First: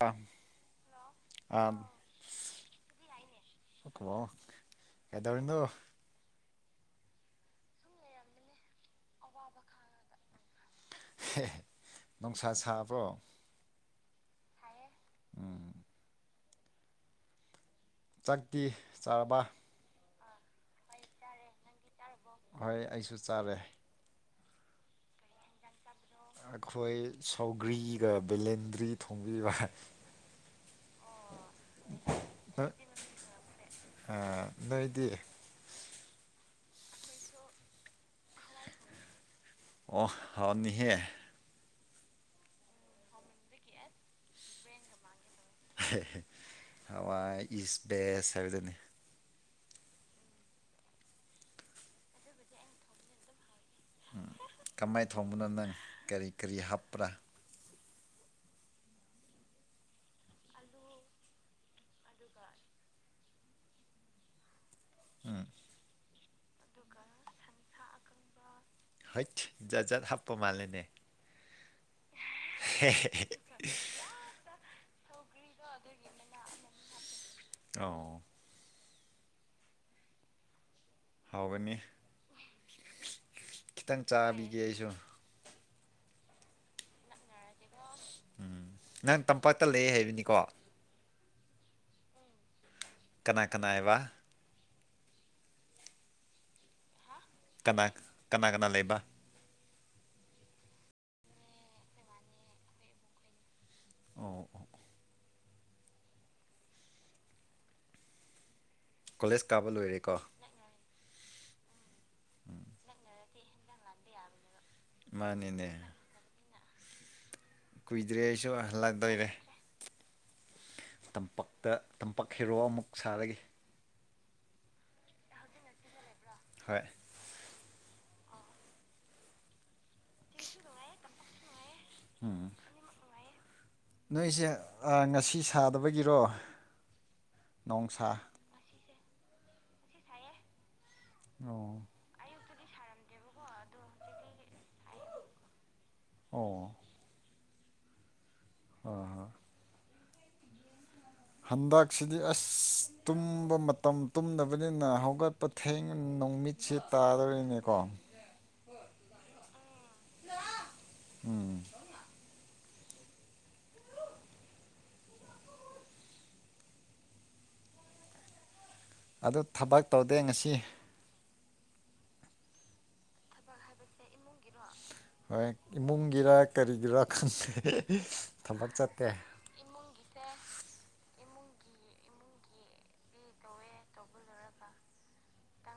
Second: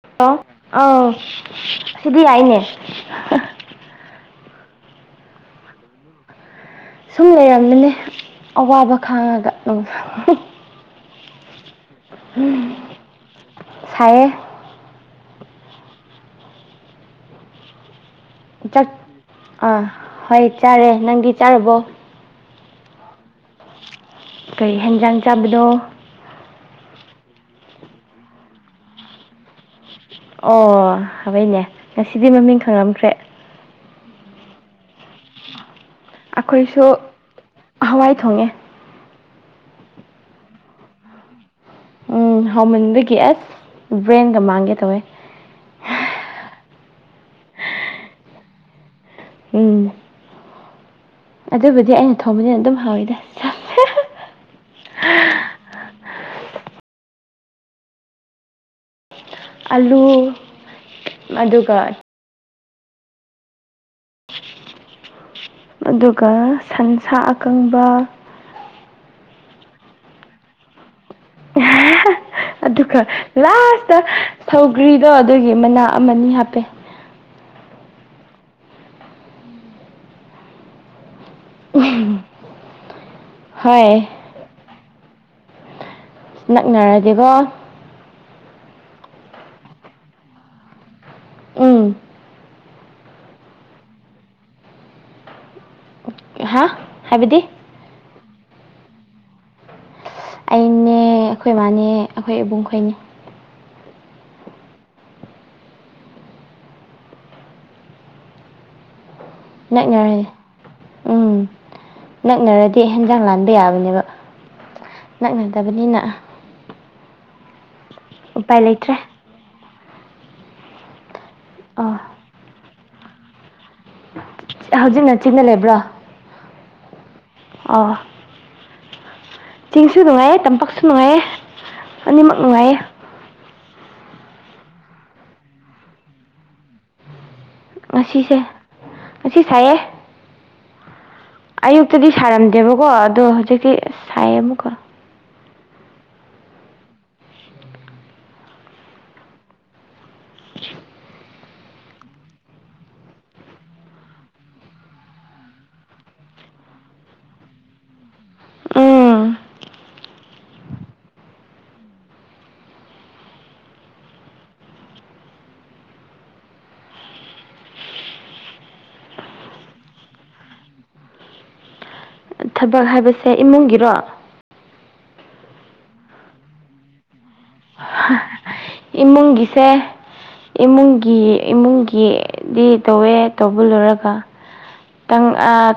ꯑꯣ ꯍꯜꯂꯣ ꯑꯥꯎ ꯁꯤꯗꯤ ꯌꯥꯏꯅꯦ ꯍꯜꯂꯣ ꯀꯩꯗꯧꯔꯤꯅꯣ ꯁꯨꯝ ꯂꯩꯔꯝꯃꯤꯅꯦ ꯑꯋꯥꯕ ꯈꯥꯡꯉꯒ ꯅꯨꯡꯁꯥ ꯁꯥꯕ꯭ꯔꯣ ꯁꯥꯏꯌꯦ ꯁꯥꯏꯌꯦ ꯎꯝ ꯆꯥꯛꯇꯤ ꯆꯥꯔꯕ [unintelligible] ꯑꯥ ꯍꯣꯏ ꯆꯥꯔꯦ ꯅꯪꯗꯤ ꯆꯥꯔꯕꯣ ꯍꯣꯏ ꯑꯩꯁꯨ ꯆꯥꯔꯦ ꯀꯩ ꯍꯦꯟꯖꯥꯡ ꯆꯥꯕꯅꯣ ꯑꯩꯈꯣꯏ ꯁꯧꯒ꯭ꯔꯤꯔ ꯕꯦꯂꯦꯟꯗ꯭ꯔꯤ ꯊꯣꯡꯕꯤꯕ ꯑꯣ ꯍꯥꯎꯋꯦꯅꯦ ꯉꯁꯤꯗꯤ ꯃꯃꯤꯡ ꯅꯣꯏ ꯈꯪꯂꯝꯈ꯭ꯔꯦ ꯑ ꯅꯣꯏꯗꯤ ꯑꯈꯣꯏꯁꯨ ꯍꯋꯥꯏ ꯊꯣꯡꯉꯦ ꯑꯣ ꯍꯥꯎꯅꯤꯍꯦ ꯎꯝ ꯍꯥꯎꯃꯟꯕꯒꯤ ꯑꯁ ꯕ꯭ꯔꯦꯟꯒ ꯃꯥꯡꯒꯦ ꯇꯧꯋꯦ ꯍꯋꯥꯏ ꯏꯁ ꯕꯦꯁ ꯍꯥꯏꯕꯗꯨꯅꯤ ꯎꯝ ꯑꯗꯨꯕꯨꯗꯤ ꯑꯩꯅ ꯊꯣꯡꯕꯖꯦ ꯑꯗꯨꯝ ꯍꯥꯎꯋꯤꯗ ꯀꯃꯥꯏꯅ ꯊꯣꯡꯕꯅꯣ ꯅꯦ ꯀꯔꯤ ꯀꯔꯤ ꯍꯥꯞꯄ꯭ꯔꯥ ꯑꯂꯨ ꯑꯗꯨꯒ ꯎꯝ ꯑꯗꯨꯒ ꯁꯟꯁꯥ ꯑꯀꯪꯕ ꯍꯩꯇ ꯖꯥꯠ ꯖꯥꯠ ꯍꯥꯞꯄ ꯃꯥꯜꯂꯦꯅꯦ ꯑꯗꯨꯒ ꯂꯥꯁꯇ ꯁꯧꯒ꯭ꯔꯤꯗꯣ ꯑꯗꯨꯒꯤ ꯃꯅꯥ ꯑꯃꯅꯤ ꯍꯥꯞꯄꯦ ꯑꯣ ꯍꯥꯎꯒꯅꯤ ꯈꯤꯇꯪ ꯍꯣꯏ ꯆꯥꯕꯤꯒꯦ ꯑꯩꯁꯨ ꯅꯛꯅꯔꯗꯤꯀꯣ ꯎꯝ ꯅꯪ ꯇꯝꯄꯥꯛꯇ ꯂꯩ ꯍꯥꯏꯕꯅꯤꯀꯣ ꯎꯝ ꯀꯅꯥ ꯀꯅꯥꯏꯕ ꯍꯥ ꯍꯥꯏꯕꯗꯤ ꯀꯅꯥ ꯀꯅꯥ ꯀꯅꯥ ꯂꯩꯕ ꯑꯩꯅꯦ ꯑꯩꯈꯣꯏ ꯏꯕꯥꯅꯦ ꯑꯩꯈꯣꯏ ꯏꯕꯨꯡ ꯈꯣꯏꯅꯦ ꯑꯣ ꯑꯣ ꯀꯣꯂꯦꯖ ꯀꯥꯕ ꯍ ꯂꯣꯏꯔꯦꯀꯣ ꯉꯔꯦ ꯎꯝ ꯅꯛꯅꯔꯗꯤ ꯍꯟꯖꯥꯡ ꯂꯥꯟꯕ ꯌꯥꯕꯅꯦꯕ ꯃꯥꯅꯤꯅꯦ ꯅꯛꯅꯗꯕꯅꯤꯅ ꯀꯨꯏꯗ꯭ꯔꯦ ꯑꯩꯁꯨ ꯎꯄꯥꯏ ꯂꯩꯇ꯭ꯔꯦ ꯍꯍꯜꯂꯛꯗꯣꯏꯔꯦ ꯇꯝꯄꯛꯇ ꯑꯣ ꯇꯝꯄꯛ ꯍꯦꯔꯣ ꯑꯃꯨꯛ ꯁꯥꯔꯒꯦ ꯍꯧꯖꯤꯛ ꯅꯆꯤꯟꯅ ꯂꯩꯕ꯭ꯔꯥ ꯍꯣꯏ ꯑ ꯆꯤꯡꯁꯨ ꯅꯨꯡꯉꯥꯏꯌꯦ ꯇꯝꯄꯥꯛꯁꯨ ꯅꯨꯡꯉꯥꯏꯌꯦ ꯑꯅꯤꯃꯛ ꯅꯨꯡꯉꯥꯏꯌꯦ ꯅꯣꯏꯁꯦ ꯉꯁꯤ ꯁꯥꯗꯕꯒꯤꯔꯣ ꯅꯣꯡꯁꯥ ꯉꯁꯤꯁꯦ ꯉꯁꯤ ꯁꯥꯏꯌꯦ ꯑꯣ ꯑꯌꯨꯛꯇꯗꯤ ꯁꯥꯔꯝꯗꯦꯕꯀꯣ ꯑꯗꯣ ꯍꯧꯖꯤꯛꯇꯤ ꯁꯥꯏꯌꯦ ꯑꯃꯨꯛꯀ ꯑꯣ ꯑꯣ ꯍꯟꯗꯛꯁꯤꯗꯤ ꯑꯁ ꯇꯨꯝꯕ ꯃꯇꯝ ꯇꯨꯝꯗꯕꯅꯤꯅ ꯍꯧꯒꯠ ꯄꯊꯦꯡ ꯅꯨꯣꯡꯃꯤꯠꯁꯦ ꯇꯥꯗꯣꯔꯤꯅꯦꯀꯣ ꯎꯝ ꯎꯝ [inaudible] ꯑ ꯊꯕꯛ ꯇꯧꯗꯦ ꯉꯁꯤ ꯊꯕꯛ ꯍꯥꯏꯕꯁꯦ ꯏꯃꯨꯡꯒꯤꯔꯣ ꯍꯣꯏ ꯏꯃꯨꯡꯒꯤꯔꯥ ꯀꯔꯤꯒꯤꯔꯥ ꯈꯪꯗꯦ ꯊꯕꯛ ꯆꯠꯇꯦ ꯏꯃꯨꯡꯒꯤꯁꯦ ꯏꯃꯨꯡꯒꯤ ꯏꯃꯨꯡꯒꯤꯗꯤ ꯇꯧꯋꯦ ꯇꯧꯕ ꯂꯣꯏꯨꯔꯒ ꯈꯤꯇꯪ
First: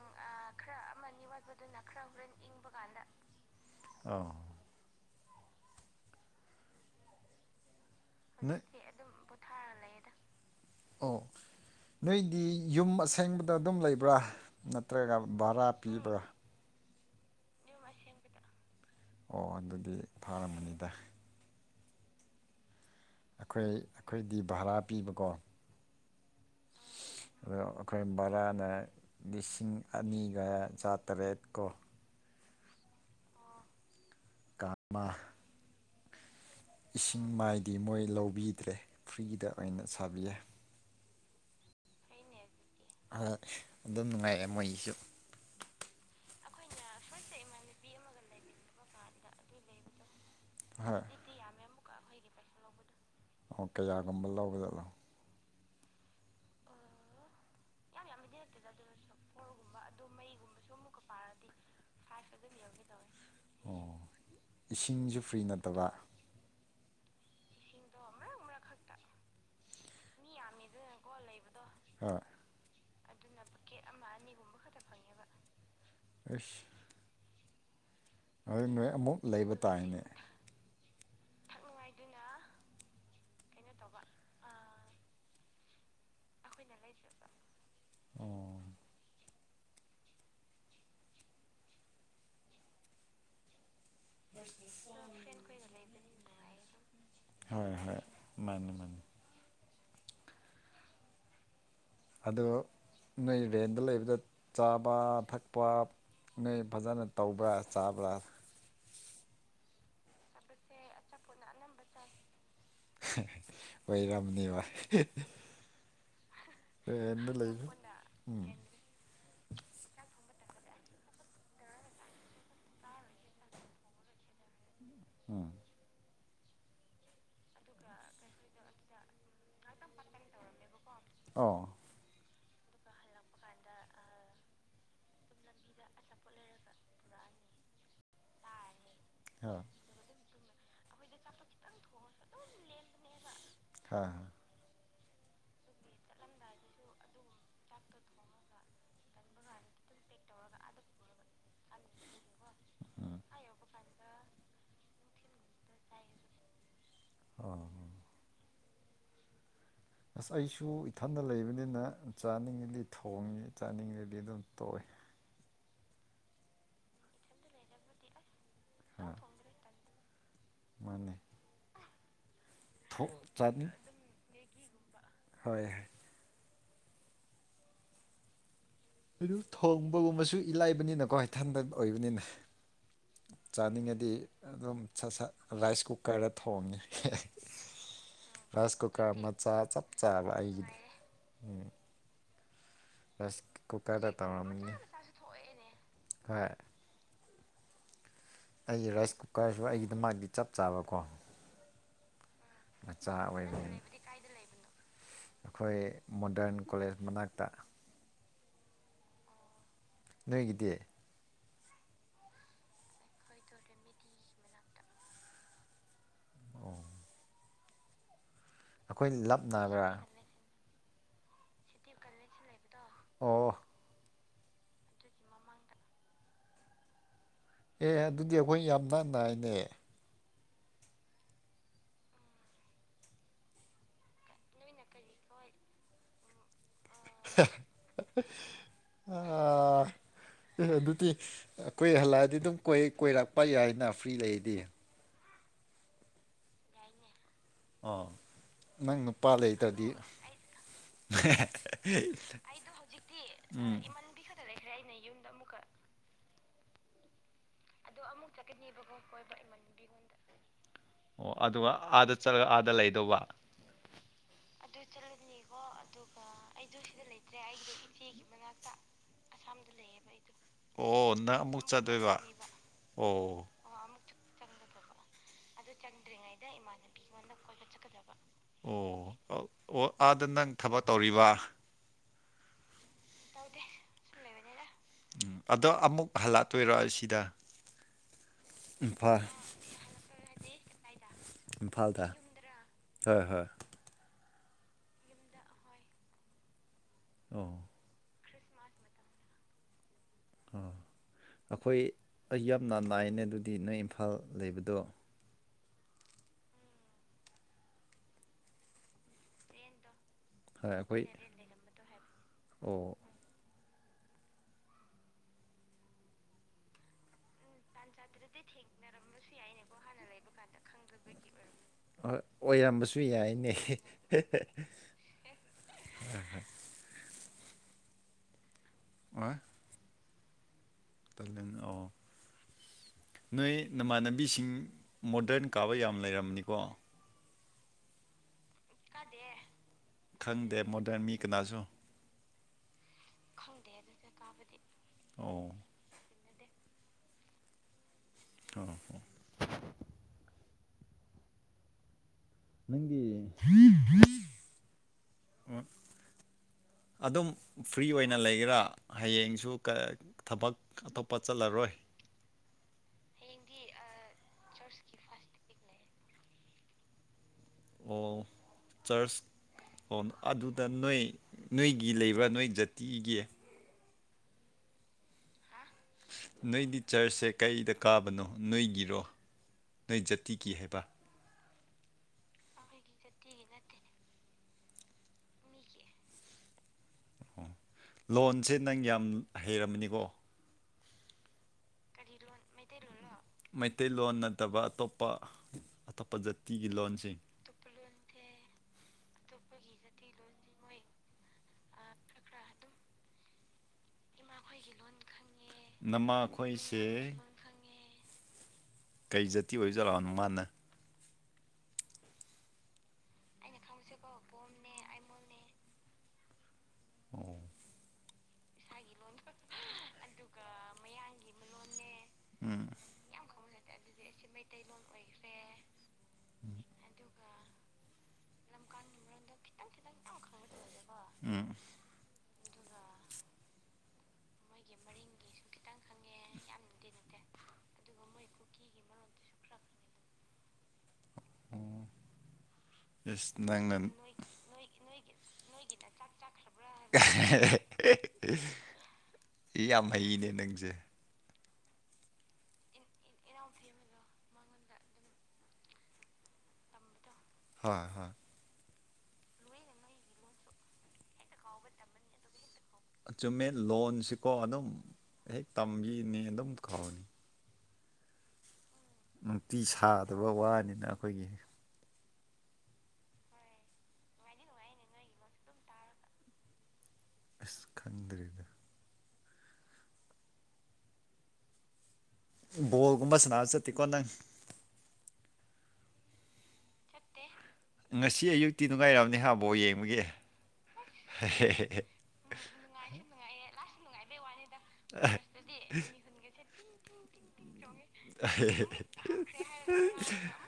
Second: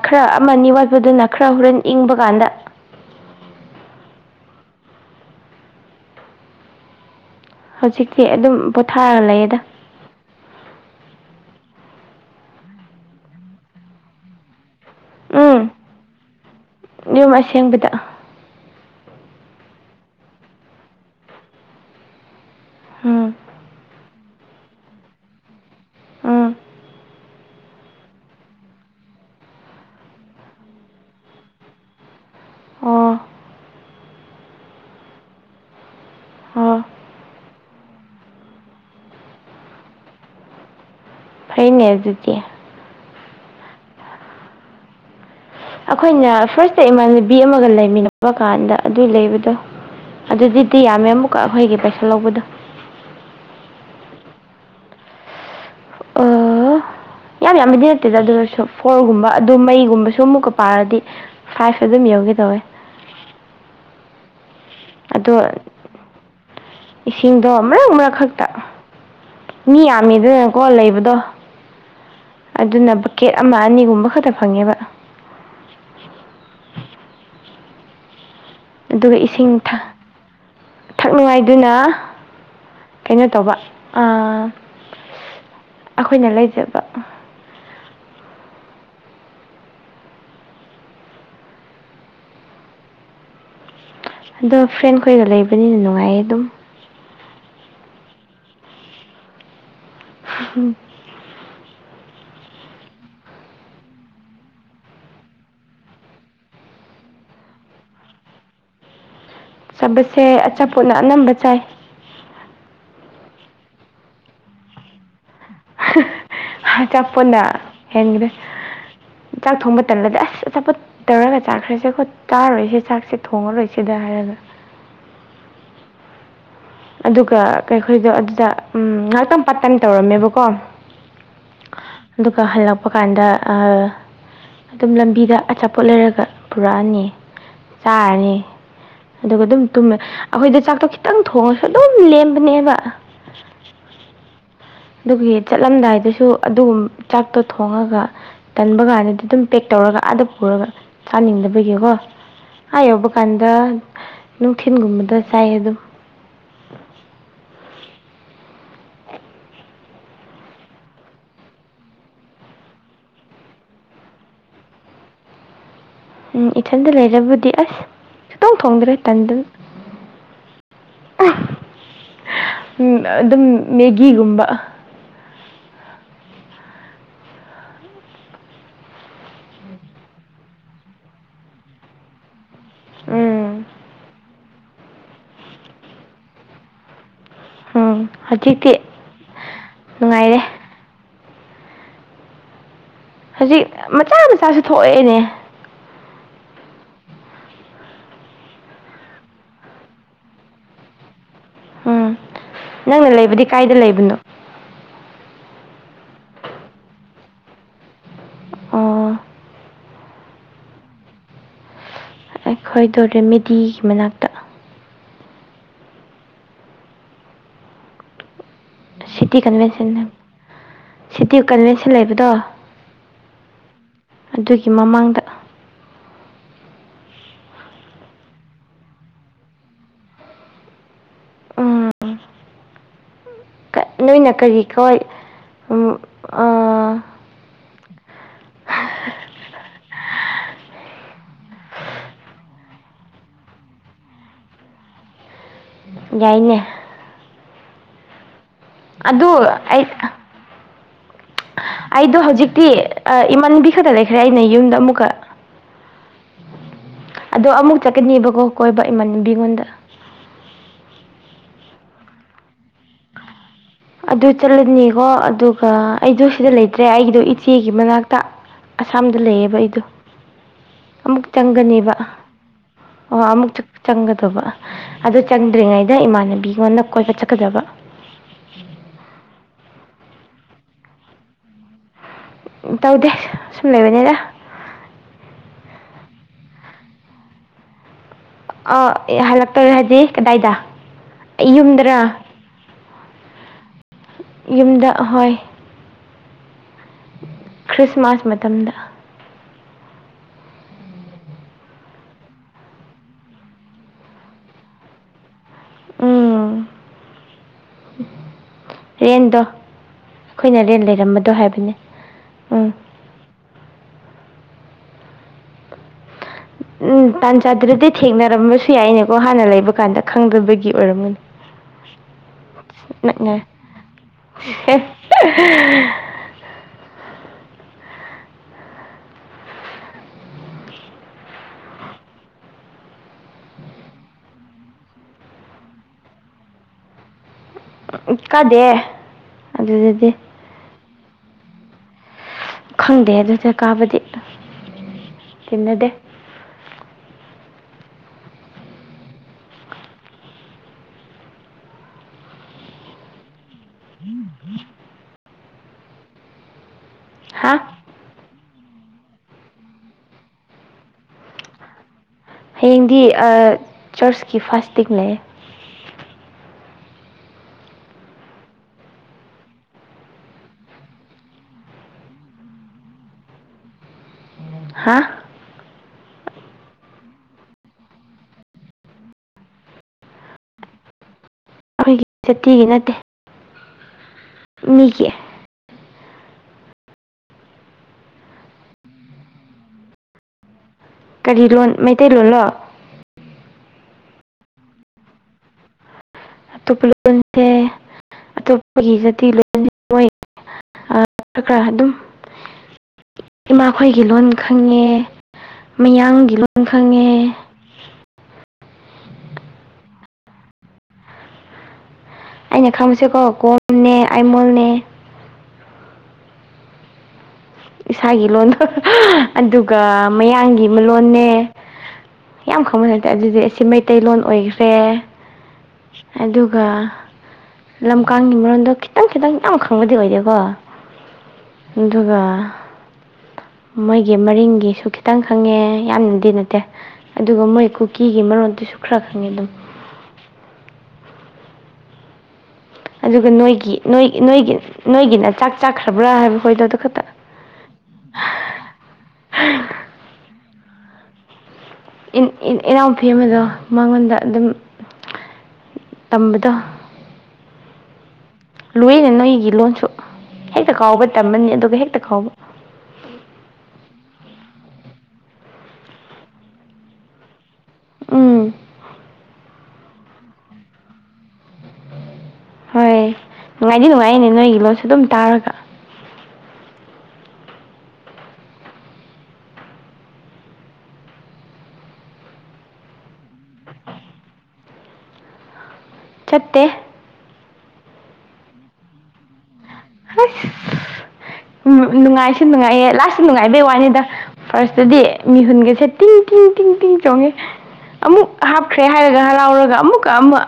ꯈꯔ ꯑꯃꯅꯤ ꯋꯥꯠꯄꯗꯨꯅ ꯈꯔ ꯍꯣꯔꯦꯟ ꯏꯪꯕ ꯀꯥꯟꯗ ꯀꯥꯟꯗ ꯑꯥ ꯍꯧꯖꯤꯛ ꯑꯗꯨ ꯑꯗꯨꯝ ꯄꯣꯊꯥꯔꯒ ꯂꯩꯗ ꯑꯣ ꯅꯣꯏꯗꯤ ꯌꯨꯝ ꯑꯁꯦꯡꯕꯗ ꯑꯗꯨꯝ ꯂꯩꯕ꯭ꯔꯥ ꯅꯠꯇ꯭ꯔꯒ ꯚꯔꯥ ꯄꯤꯕ꯭ꯔꯥ ꯌ ꯑꯁ ꯑꯣ ꯑꯗꯨꯗꯤ ꯐꯥꯔꯝꯕꯅꯤꯗ ꯎꯝ ꯑꯩꯈꯣꯏ ꯑꯩꯈꯣꯏꯗꯤ ꯚꯔꯥ ꯄꯤꯕꯀꯣ ꯎꯥ ꯑꯗꯣ ꯑꯩꯈꯣꯏ ꯕꯔꯥꯅ ꯂꯤꯁꯤꯡ ꯑꯅꯤꯒ ꯆꯥꯇꯔꯦꯠ ꯀꯣ ꯑꯣ ꯀꯥꯠ ꯃꯥ꯫ ꯑꯣ ꯏꯁꯤꯡ ꯃꯥꯏꯗꯤ ꯃꯣꯏ ꯂꯧꯕꯤꯗ꯭ꯔꯦ ꯐ꯭ꯔꯤꯗ ꯑꯣꯏꯅ ꯁꯥꯕꯤꯌꯦ꯫ ꯐꯩꯅꯦ ꯑꯗꯨꯗꯤ꯫ ꯑ ꯑꯗꯨꯝ ꯅꯨꯡꯉꯥꯏꯌꯦ ꯃꯣꯏꯒꯤꯁꯨ꯫ ꯑꯩꯈꯣꯏꯅ ꯐꯥꯔꯁꯇ ꯏꯃꯥꯟꯅꯕꯤ ꯑꯃꯒ ꯂꯩꯃꯤꯟꯅꯕ ꯀꯥꯟꯗ ꯑꯗꯨꯏ ꯂꯩꯕꯗꯣ꯫ ꯑꯗꯨꯗꯤ ꯍꯣꯏ ꯌꯥꯝꯃꯦ ꯑꯃꯨꯛꯀ ꯑꯩꯈꯣꯏꯒꯤ ꯄꯩꯁꯥ ꯂꯧꯕꯗꯣ꯫ ꯑꯣ ꯀꯌꯥꯒꯨꯝꯕ ꯂꯧꯕꯖꯥꯠꯂꯣ꯫ ꯌꯥꯝ ꯌꯥꯝꯕꯗꯤ ꯅꯠꯇꯦꯗ ꯑꯗꯨꯅꯁꯨ ꯐꯣꯔꯒꯨꯝꯕ ꯑꯗꯨ ꯃꯩꯒꯨꯝꯕꯁꯨ ꯑꯃꯨꯛꯀ ꯄꯥꯔꯗꯤ ꯐꯥꯏꯚ ꯑꯗꯨꯝ ꯌꯧꯒꯦ ꯇꯧꯋꯦ꯫ ꯑꯣ ꯏꯁꯤꯡꯁꯨ ꯑꯗꯣ ꯐ꯭ꯔꯤ ꯅꯠꯇꯕ꯫ ꯏꯁꯤꯡꯗꯣ ꯃꯔꯛ ꯃꯔꯛ ꯈꯛꯇ ꯃꯤ ꯌꯥꯝꯃꯤꯗꯅꯀꯣ ꯂꯩꯕꯗꯣ꯫ ꯍꯣꯏ ꯑꯗꯨꯅ ꯕꯛꯀꯦꯠ ꯑꯃ ꯑꯅꯤꯒꯨꯝꯕ ꯈꯛꯇ ꯐꯪꯉꯦꯕ꯫ ꯑꯦꯁ꯫ ꯅꯣꯏ ꯑꯗꯨꯒ ꯑꯃꯨꯛ ꯏꯁꯤꯡ ꯂꯩꯕ ꯊꯛ ꯇꯥꯏꯅꯦ ꯊꯛꯅꯤꯉꯥꯏꯗꯨꯅ꯫ ꯀꯩꯅꯣ ꯇꯧꯕ ꯑꯩꯈꯣꯏꯅ ꯂꯩꯖꯕ꯫ ꯑꯣ ꯍꯟꯗꯥꯛ ꯐ꯭ꯔꯦꯟꯈꯣꯏꯒ ꯂꯩꯕꯅꯤꯅ ꯅꯨꯡꯉꯥꯏꯌꯦ ꯑꯗꯨꯝ꯫ ꯍꯣꯏ ꯍꯣꯏ ꯃꯥꯅꯤ ꯃꯥꯅꯤ꯫ [unintelligible] ꯑꯗꯣ ꯅꯣꯏ ꯔꯦꯟꯗ ꯂꯩꯕꯗꯣ ꯆꯥꯕ ꯊꯛꯄ ꯅꯣꯏ ꯐꯖꯅ ꯇꯧꯕ꯭ꯔꯥ ꯆꯥꯕ꯭ꯔꯥ꯫ ꯆꯥꯕꯁꯦ ꯑꯆꯥꯄꯣꯠꯅ ꯑꯅꯝꯕ ꯆꯥꯏ꯫ ꯑꯣꯏꯔꯝꯅꯤꯕ꯫ ꯑꯆꯄꯣꯠꯅ ꯂꯩꯕ ꯍꯦꯟꯈ꯭ꯔꯦ꯫ ꯎꯝ ꯆꯥꯛ ꯊꯣꯡꯕ ꯃꯇꯝꯜꯂꯗꯗꯤ ꯑꯁ ꯑꯆꯥꯄꯣꯠ ꯇꯧꯔꯒ ꯆꯥꯛꯈ꯭ꯔꯁꯦ ꯑꯩꯈꯣꯏ ꯆꯥꯔꯔꯣꯏꯁꯦ ꯆꯥꯛꯁꯦ ꯊꯣꯡꯉꯔꯣꯏ ꯁꯤꯗ ꯍꯥꯏꯔꯒ꯫ ꯎꯝ꯫ ꯑꯗꯨꯒ ꯀꯩꯈꯣꯏꯗꯣ ꯑꯗꯨ ꯎꯝ ꯉꯥꯏꯍꯥꯛꯇꯪ ꯄꯥ ꯇꯥꯏꯝ ꯇꯧꯔꯝꯃꯦꯕꯀꯣ ꯑꯣ ꯑꯗꯨꯒ ꯍꯜꯂꯛꯄ ꯀꯥꯟꯗ ꯑꯗꯨꯝ ꯂꯝꯕꯤꯗ ꯑꯆꯥꯄꯣꯠ ꯂꯩꯔꯒ ꯄꯨꯔꯛꯑꯅꯤ꯫ ꯆꯥꯔꯅꯤ ꯑꯗꯨꯒ ꯍꯣꯏ ꯑꯗꯨꯝ ꯇꯨꯝꯃꯦ ꯑꯩꯈꯣꯏꯗꯣ ꯆꯥꯛꯇꯣ ꯈꯤꯇꯪ ꯊꯣꯡꯉꯁꯨ ꯑꯗꯨꯝ ꯂꯦꯝꯕꯅꯦꯕ꯫ ꯑ꯫ ꯑꯗꯨꯒꯤ ꯆꯠꯂꯝꯗꯥꯏꯗꯁꯨ ꯑꯗꯨꯒꯨꯝ ꯆꯥꯛꯇꯣ ꯊꯣꯡꯉꯒ ꯇꯟꯕ ꯀꯥꯟꯗꯗꯤ ꯑꯗꯨꯝ ꯄꯦꯛ ꯇꯧꯔꯒ ꯑꯥꯗ ꯄꯨꯔꯒ ꯆꯥꯅꯤꯡꯗꯕꯒꯤꯀꯣ꯫ ꯑꯥ ꯌꯧꯕ ꯎꯝ ꯀꯥꯟꯗ ꯅꯨꯡꯊꯤꯟꯒꯨꯝꯕꯗ ꯆꯥꯏ ꯑꯗꯨ꯫ ꯑꯣ꫰꫰ ꯑꯁ ꯑꯩꯁꯨ ꯏꯊꯟꯇ ꯂꯩꯕꯅꯤꯅ ꯆꯥꯅꯤꯡꯉꯤꯗꯤ ꯊꯣꯡꯉꯤ ꯆꯥꯅꯤꯡꯉꯤꯗꯤ ꯑꯗꯨꯝ ꯇꯣꯛꯏ꯫ ꯎꯝ ꯏꯊꯟꯗ ꯂꯩꯔꯕꯨꯗꯤ ꯑꯁ ꯁꯨꯡꯊꯣꯡ ꯊꯣꯡꯗ꯭ꯔꯦ ꯇꯟꯗꯅ꯫ ꯃꯥꯅꯦ꫰꫰ ꯑꯗꯨꯝ ꯃꯦꯒꯤꯒꯨꯝꯕ꯫ ꯍꯣꯏꯌꯦ꯫ ꯑꯗꯨ ꯊꯣꯡꯕꯒꯨꯝꯕꯁꯨ ꯏꯂꯥꯏꯕꯅꯤꯅꯀꯣ ꯏꯊꯟꯇ ꯑꯣꯏꯕꯅꯤꯅ꯫ ꯎꯝ ꯆꯥꯅꯤꯡꯉꯗꯤ ꯑꯗꯨꯝ ꯁꯠ ꯁꯠ ꯔꯥꯏꯁ ꯀꯨꯀꯔꯗ ꯊꯣꯡꯉꯦ꯫ ꯎꯝ ꯍꯧꯖꯤꯛꯇꯤ ꯔꯥꯏꯁ ꯀꯨꯀꯔ ꯃꯆꯥꯥ ꯆꯞ ꯆꯥꯕ ꯅꯨꯡꯉꯥꯏꯔꯦ ꯑꯩꯒꯤ ꯎꯝ꯫ ꯔꯥꯏꯁ ꯍꯧꯖꯤꯛ ꯀꯨꯀꯔꯗ ꯃꯆꯥ ꯃꯆꯥꯁꯨ ꯇꯧꯔꯝꯃꯅꯤ ꯊꯣꯛꯂꯑꯦꯅꯦ꯫ ꯍꯣꯏ꯫ ꯑꯩꯒꯤ ꯔꯥꯏꯁ ꯀꯨꯀꯔꯁꯨ ꯑꯩꯒꯤꯗꯃꯛꯗꯤ ꯆꯞ ꯆꯥꯕꯀꯣ꯫ ꯎꯝ ꯅꯪꯅ ꯃꯆꯥ ꯂꯩꯕꯗꯤ ꯀꯥꯏꯗ ꯑꯣꯏꯕꯅꯤꯅ ꯂꯩꯕꯅꯣ꯫ ꯑꯩꯈꯣꯏ ꯃꯣꯗꯔꯟ ꯀꯣꯂꯦꯖ ꯃꯅꯥꯛꯇ꯫ ꯑꯣ꯫ ꯅꯣꯏꯒꯤꯗꯤ ꯑꯩꯈꯣꯏꯗꯣ ꯔꯦꯃꯦꯗꯤꯒꯤ ꯃꯅꯥꯛꯇ ꯑꯣ ꯑꯩꯈꯣꯏ ꯂꯞ ꯁꯤꯇꯤ ꯅꯥꯕ꯭ꯔ ꯀꯟꯚꯦꯟꯁꯟ ꯁꯤꯇꯤ ꯀꯟꯚꯦꯟꯁꯟ ꯂꯩꯕꯗꯣ ꯑꯣ ꯑꯗꯨꯒꯤ ꯃꯃꯥꯡꯗ ꯑꯦ ꯑꯗꯨꯗꯤ ꯑꯩꯈꯣꯏ ꯌꯥꯝ ꯅꯥ ꯅꯥꯏꯅꯦ ꯎꯝ ꯀ- ꯅꯣꯏꯅ ꯀꯔꯤ ꯀꯣ ꯑ [unintelligible] ꯑꯦ ꯑꯗꯨꯗꯤ ꯑꯩꯈꯣꯏ ꯍꯜꯂꯛꯑꯗꯤ ꯑꯗꯨꯝ ꯀꯣꯏ ꯀꯣꯏꯔꯛꯄ ꯌꯥꯏꯅ ꯐ꯭ꯔꯤ ꯂꯩꯗꯤ ꯌꯥꯏꯅꯦ ꯑꯥ ꯅꯪ ꯅꯨꯄꯥ ꯑꯗꯨ ꯑꯩ ꯂꯩꯇ꯭ꯔꯗꯤ ꯍ [unintelligible] ꯑꯩꯗꯣ ꯍꯧꯖꯤꯛꯇꯤ ꯏꯃꯥꯟꯕꯤ ꯈꯛꯇ ꯂꯩꯈ꯭ꯔꯦ ꯑꯩꯅ ꯌꯨꯝꯗ ꯑꯃꯨꯛꯀ ꯑꯗꯣ ꯑꯃꯨꯛ ꯆꯠꯀꯅꯦꯕꯀꯣ ꯀꯣꯏꯕ ꯏꯃꯟꯕꯤꯉꯣꯟꯗ ꯑꯣ ꯑꯗꯨꯒ ꯑꯥꯗ ꯆꯠꯂꯒ ꯑꯥꯗ ꯂꯩꯗꯧꯕ ꯑꯗꯨ ꯆꯠꯂꯅꯤꯀꯣ ꯑꯗꯨꯒ ꯑꯩꯗꯣ ꯁꯤꯗ ꯂꯩꯇ꯭ꯔꯦ ꯑꯩꯒꯤꯗꯣ ꯏꯆꯦꯒꯤ ꯃꯅꯥꯛꯇ ꯑꯁꯥꯝꯗ ꯂꯩꯌꯦꯕ ꯑꯩꯗꯣ ꯑꯣ ꯅꯪ ꯑꯃꯨꯛ ꯆꯠꯗꯣꯏꯕ ꯑꯣ ꯑꯃꯨꯛ ꯆꯪ ꯆꯪꯒꯗꯧꯕ ꯑꯗꯨ ꯆꯪꯗ꯭ꯔꯤꯉꯩꯗ ꯏꯃꯥꯟꯅꯕꯤꯉꯣꯟꯅ ꯀꯣꯏꯕ ꯆꯠꯀꯗꯕ ꯆꯠꯀꯗꯕ ꯑꯣ ꯑꯣ ꯑꯥꯗ ꯅꯪ ꯊꯕꯛ ꯇꯧꯔꯤꯕ ꯇꯧꯗꯦ ꯁꯨꯝ ꯂꯩꯕꯅꯤꯗ ꯎꯝ ꯑꯗꯣ ꯑꯃꯨꯛ ꯍꯜꯂꯛꯇꯣꯏꯔꯣ ꯑꯁꯤꯗ ꯑ ꯏꯝꯐꯥꯜ ꯍꯜꯂꯛꯇꯣꯏꯔ ꯍꯥꯏꯗꯤ ꯀꯗꯥꯏꯗ ꯑꯩ ꯌꯨꯝꯗꯔꯣ ꯏꯝꯐꯥꯜꯗ ꯍꯣꯏ ꯍꯣꯏ ꯌꯨꯝꯗ ꯍꯣꯏ ꯑꯣ ꯈ꯭ꯔꯤꯁꯃꯥꯁ ꯃꯇꯝꯗ ꯑ ꯑꯩꯈꯣꯏ ꯑꯥ ꯌꯥꯝꯅ ꯅꯥꯏꯌꯦꯅꯦ ꯑꯗꯨꯗꯤ ꯅꯣꯏ ꯏꯝꯐꯥꯜ ꯂꯩꯕꯗꯣ ꯎꯝ ꯔꯦꯟꯗ ꯑꯩꯈꯣꯏꯅ ꯍꯣꯏ ꯔꯦꯟ ꯑꯩꯈꯣꯏ ꯂꯩꯔꯝꯕꯗꯣ ꯍꯥꯏꯕꯅꯦ ꯎꯝ ꯑꯣ ꯎꯝ ꯇꯥꯟ ꯆꯥꯗ꯭ꯔꯗꯤ ꯆꯥꯗ꯭ꯔꯗꯤ ꯊꯦꯡꯅꯔꯝꯕꯁꯨ ꯌꯥꯏꯅꯦꯀꯣ ꯊꯦꯡꯅꯔꯝꯕ ꯁꯨ ꯍꯥꯟꯅ ꯌꯥꯏꯅꯦ ꯂꯩꯕ ꯑꯃꯨꯛ ꯀꯥꯟꯗ ꯍꯥꯟꯅꯥ ꯂꯩꯕ ꯀꯗ ꯈꯪꯗꯕꯒꯤ ꯑꯣꯏꯔꯝꯒꯅꯤ ꯈꯪꯗꯕꯒꯤ ꯑꯣꯏꯔꯝ ꯑꯣꯏꯔꯝꯕꯁꯨ ꯅꯛꯅꯔꯦ ꯌꯥꯏꯌꯦꯅꯦ [inaudible] ꯍ ꯍ [inaudible] ꯑꯣꯏ [inaudible] ꯅꯣꯏ ꯅꯃꯥꯟꯅꯕꯤꯁꯤꯡ ꯃꯣꯗꯔꯟ ꯀꯥꯕ ꯌꯥꯝ ꯂꯩꯔꯝꯅꯤꯀꯣ ꯑꯥꯝ ꯀꯥꯗꯦ ꯀꯗꯦ ꯑꯗꯨꯗꯗꯤ ꯈꯪꯗꯦ ꯃꯣꯗꯔꯟ ꯃꯤ ꯀꯅꯥꯁꯨ ꯈꯪꯗꯦ ꯑꯗꯨꯗ ꯀꯥꯕꯗꯤ ꯑꯣ ꯊꯦꯡꯅꯗꯦ ꯑꯣ ꯅꯪꯒꯤ [unintelligible] ꯑꯣ ꯑꯗꯨꯝ ꯍꯥ ꯐ꯭ꯔꯤ ꯑꯣꯏꯅ ꯂꯩꯒꯦꯔꯥ ꯍꯌꯦꯡꯁꯨ ꯀꯥ ꯊꯕꯛ ꯑꯇꯣꯞꯄ ꯆꯠꯂꯔꯣꯏ ꯍꯌꯦꯡꯗꯤ ꯑꯥ ꯆꯔꯁꯀꯤ ꯐꯥꯁꯇ‌‌ꯤꯡ ꯂꯩ ꯑꯣ ꯆꯔꯁ ꯑꯣ ꯑꯗꯨꯗ ꯅꯣꯏ ꯅꯣꯏꯒꯤ ꯂꯩꯕ꯭ꯔꯥ ꯅꯣꯏ ꯖꯥꯇꯤꯒꯤ ꯍꯥ ꯅꯣꯏꯗꯤ ꯆꯔꯁꯁꯦ ꯀꯩꯗ ꯀꯥꯕꯅꯣ ꯅꯣꯏꯒꯤꯔꯣ ꯅꯣꯏ ꯖꯥꯇꯤꯒꯤ ꯍꯥꯏꯕ ꯑꯩꯈꯣꯏꯒꯤ ꯖꯥꯇꯤꯒꯤ ꯅꯠꯇꯦ ꯃꯤꯒꯤ꯫ ꯂꯣꯟꯁꯦ ꯅꯪ ꯌꯥꯝ ꯍꯩꯔꯝꯃꯅꯤꯀꯣ ꯀꯔꯤ ꯂꯣꯟ ꯃꯩꯇꯩꯂꯣꯟꯂ ꯃꯩꯇꯩꯂꯣꯟ ꯅꯠꯇꯕ ꯑꯇꯣꯞꯄ ꯑꯇꯣꯞꯄꯥ ꯗꯗ ꯑꯇꯣꯞꯄ ꯂꯣꯟꯁꯦ ꯑꯇꯣꯞꯄꯒꯤ ꯖꯇꯤꯒꯤ ꯂꯣꯟꯁꯦ ꯃꯣꯏ ꯑ ꯈꯔ ꯈꯔ ꯑꯗꯨꯝ ꯏꯃꯥꯈꯣꯏꯒꯤ ꯂꯣꯟ ꯈꯪꯉꯦ ꯃꯌꯥꯡꯒꯤ ꯂꯣꯟ ꯅꯃꯥꯈꯣꯏꯁꯦ ꯈꯪꯉꯦ꯫ ꯀꯩ ꯖꯇꯤ ꯑꯣꯏꯖꯠꯅꯣ ꯅꯥꯃꯥ ꯅ ꯑꯩꯅ ꯈꯪꯕꯁꯦꯀꯣ ꯀꯣꯝꯅꯦ ꯑꯩꯥꯏꯃꯣꯟꯅꯦ꯫ ꯑꯣ ꯏꯁꯥꯒꯤ ꯂꯣꯟꯒ ꯑꯗꯨꯒ ꯃꯌꯥꯡꯒꯤ ꯃꯥꯂꯣꯟꯅꯦ꯫ ꯌꯥꯝ ꯎꯝ ꯈꯪꯕ ꯁꯥꯏ ꯑꯗꯨꯗꯤ ꯑꯁꯤ ꯃꯩ ꯃꯩꯇꯩꯂꯣꯟ ꯑꯣꯏꯈ꯭ꯔꯦ ꯑꯗꯨꯒ ꯂꯝꯀꯥꯡꯒꯤ꯫ ꯃꯔꯣꯟꯗꯣ ꯈꯤꯇꯪ ꯈꯤꯇꯪ ꯌꯥꯝ ꯈꯪꯕꯗꯤ ꯑꯣꯏꯗꯦꯀꯣ ꯎꯝ ꯑꯗꯨꯒ ꯃꯣꯏꯒꯤ ꯃꯔꯤꯡꯒꯤꯁꯨ ꯈꯤꯇꯪ ꯈꯪꯉꯦ ꯌꯥꯝꯅꯗꯤ ꯅꯠꯇꯦ ꯑꯗꯨꯒ ꯃꯣꯏ ꯀ ꯀꯤꯒꯤ ꯃꯔꯣꯟꯗꯨꯁꯨ ꯈꯔ ꯈꯪꯉꯦ ꯑꯗꯨꯝ ꯑꯗꯨꯒ ꯏꯁ ꯅꯣꯏꯒꯤ ꯅꯪꯅ ꯅꯣꯏ ꯅꯣꯏꯒꯤ ꯅꯣꯏꯒꯤꯅ ꯆꯥꯛ ꯆꯥꯈ꯭ꯔꯕ꯭ꯔꯥ ꯍꯥꯏꯕ ꯈꯣꯏꯗꯣꯗ ꯈꯛꯇ ꯏ ꯌꯥꯝ ꯍꯩꯅꯦ ꯅꯪꯁꯦ꯫ ꯏꯅꯥꯎꯄꯤ ꯑꯃꯗꯣ ꯃꯉꯣꯟꯗ ꯑꯗꯨꯝ ꯇꯝꯕꯗꯣ ꯍꯣꯏ ꯍꯣꯏ ꯂꯣꯏꯅꯦ ꯅꯣꯏꯒꯤ ꯂꯣꯟꯁꯨ ꯍꯦꯛꯇ ꯀꯥꯎꯕ ꯇꯝꯃꯅꯤ ꯑꯗꯨꯒ ꯍꯦꯛꯇ ꯀꯥꯎꯕ ꯑꯆꯨꯝꯃꯦꯠ ꯂꯣꯟꯁꯤꯀꯣ ꯑꯗꯨꯝ ꯍꯦꯛ ꯇꯝꯕꯤꯅꯤ ꯑꯗꯨꯝ ꯀꯥꯎꯅꯤ꯫ ꯎꯝ ꯅꯨꯡꯇꯤ ꯁꯥꯗꯕ ꯋꯥꯅꯤꯅ ꯑꯩꯈꯣꯏꯒꯤ꯫ ꯍꯣꯏ ꯅꯨꯡꯉꯥꯏꯗꯤ ꯅꯨꯡꯉꯥꯏꯅꯦ ꯅꯣꯏꯒꯤ ꯂꯣꯟꯁꯨ ꯑꯗꯨꯝ ꯇꯥꯔꯒ ꯑꯁ ꯈꯪꯗ꯭ꯔꯤꯗ ꯕꯣꯜꯒꯨꯝꯕ ꯁꯅꯥꯁꯦꯠꯇ ꯀꯣꯅ ꯆꯠꯇꯦ꯫ ꯉꯁꯤ ꯑꯌꯨꯛꯇꯤ ꯅꯨꯡꯉꯥꯏꯔꯕꯅꯤ ꯍꯥꯏꯕꯣ ꯌꯦꯡꯕꯒꯦ꯫ ꯍꯁ ꯅꯨꯡꯉꯥꯏꯁꯨ ꯅꯨꯡꯉꯥꯏꯌꯦ ꯂꯥꯁꯁꯨ ꯅꯨꯡꯉꯥꯏꯕꯩ ꯋꯥꯅꯤꯗ ꯐꯥꯔꯁꯇꯗꯤ ꯃꯤꯍꯨꯟꯒꯁꯦ ꯇꯤꯡ ꯇꯤꯡ ꯇꯤꯡ ꯇꯤꯡ ꯆꯣꯡꯉꯦ ꯑꯃꯨꯛ ꯑꯍꯨꯝ ꯍꯥꯞꯈ꯭ꯔꯦ ꯆꯣꯡꯉꯦ ꯍꯥꯏꯔꯒ ꯍꯔꯥꯎꯔꯒ ꯑꯃꯨꯛꯀ ꯑꯃ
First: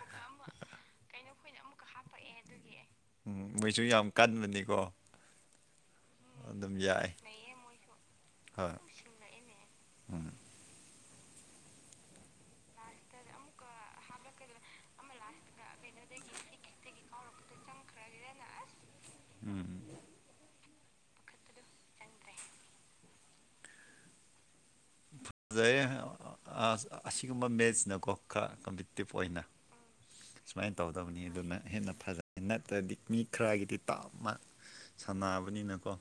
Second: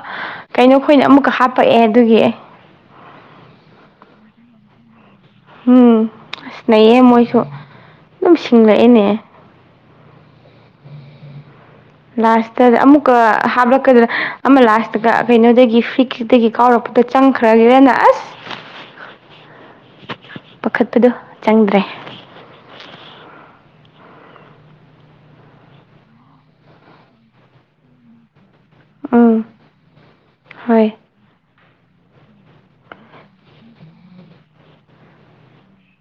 ꯀꯩꯅꯣ ꯑꯩꯈꯣꯏꯅ ꯑꯃꯨꯛꯀ ꯍꯥꯞꯄꯛꯑꯦ ꯑꯗꯨꯒꯤ ꯑꯩ ꯑꯗꯨꯒꯤ꯫ ꯎꯝ ꯃꯩꯁꯨ ꯌꯥꯝ ꯀꯟꯕꯅꯤꯀꯣ ꯎꯝ ꯑꯁ ꯑꯗꯨꯝ ꯅꯩꯌꯦ ꯌꯥꯏ ꯃꯣꯏꯁꯨ ꯑꯗꯨꯝ ꯍꯣꯏ ꯁꯤꯡꯂꯛꯑꯦꯅꯦ ꯎꯝ ꯂꯥꯁꯇ ꯑꯃꯨꯛꯀ ꯍꯥꯞꯂꯛꯀꯗ꯭ꯔꯥ ꯑꯃ ꯂꯥꯁꯇꯒ ꯀꯩꯅꯣꯗꯒꯤ ꯐ꯭ꯔꯤꯛꯁꯇꯒꯤ ꯀꯥꯎꯔꯛꯄ ꯀꯥꯎꯔꯛꯄꯗ ꯆꯪꯈ꯭ꯔꯒꯗꯅ ꯑꯁ ꯎꯝ ꯄꯥꯈꯠꯄꯗꯣ ꯆꯪꯗ꯭ꯔꯦ꯫ ꯐꯖꯔꯦ ꯑꯁꯤꯁꯤ ꯀ ꯃꯦꯆ ꯅꯅꯥꯀꯣꯥ ꯀꯄ ꯇꯤꯞ ꯑꯣꯏꯅ ꯎꯝ ꯁꯨꯃꯥꯏꯅ ꯍꯣꯏ ꯇꯧꯗꯕꯅꯤ ꯑꯗꯨꯅ ꯍꯦꯟꯅ ꯐꯖꯩ ꯅꯠꯇ꯭ꯔꯗꯤ ꯃꯤ ꯈꯔꯒꯤꯗꯤ ꯇꯥꯞꯅ ꯁꯥꯟꯅꯕꯅꯤꯅꯀꯣ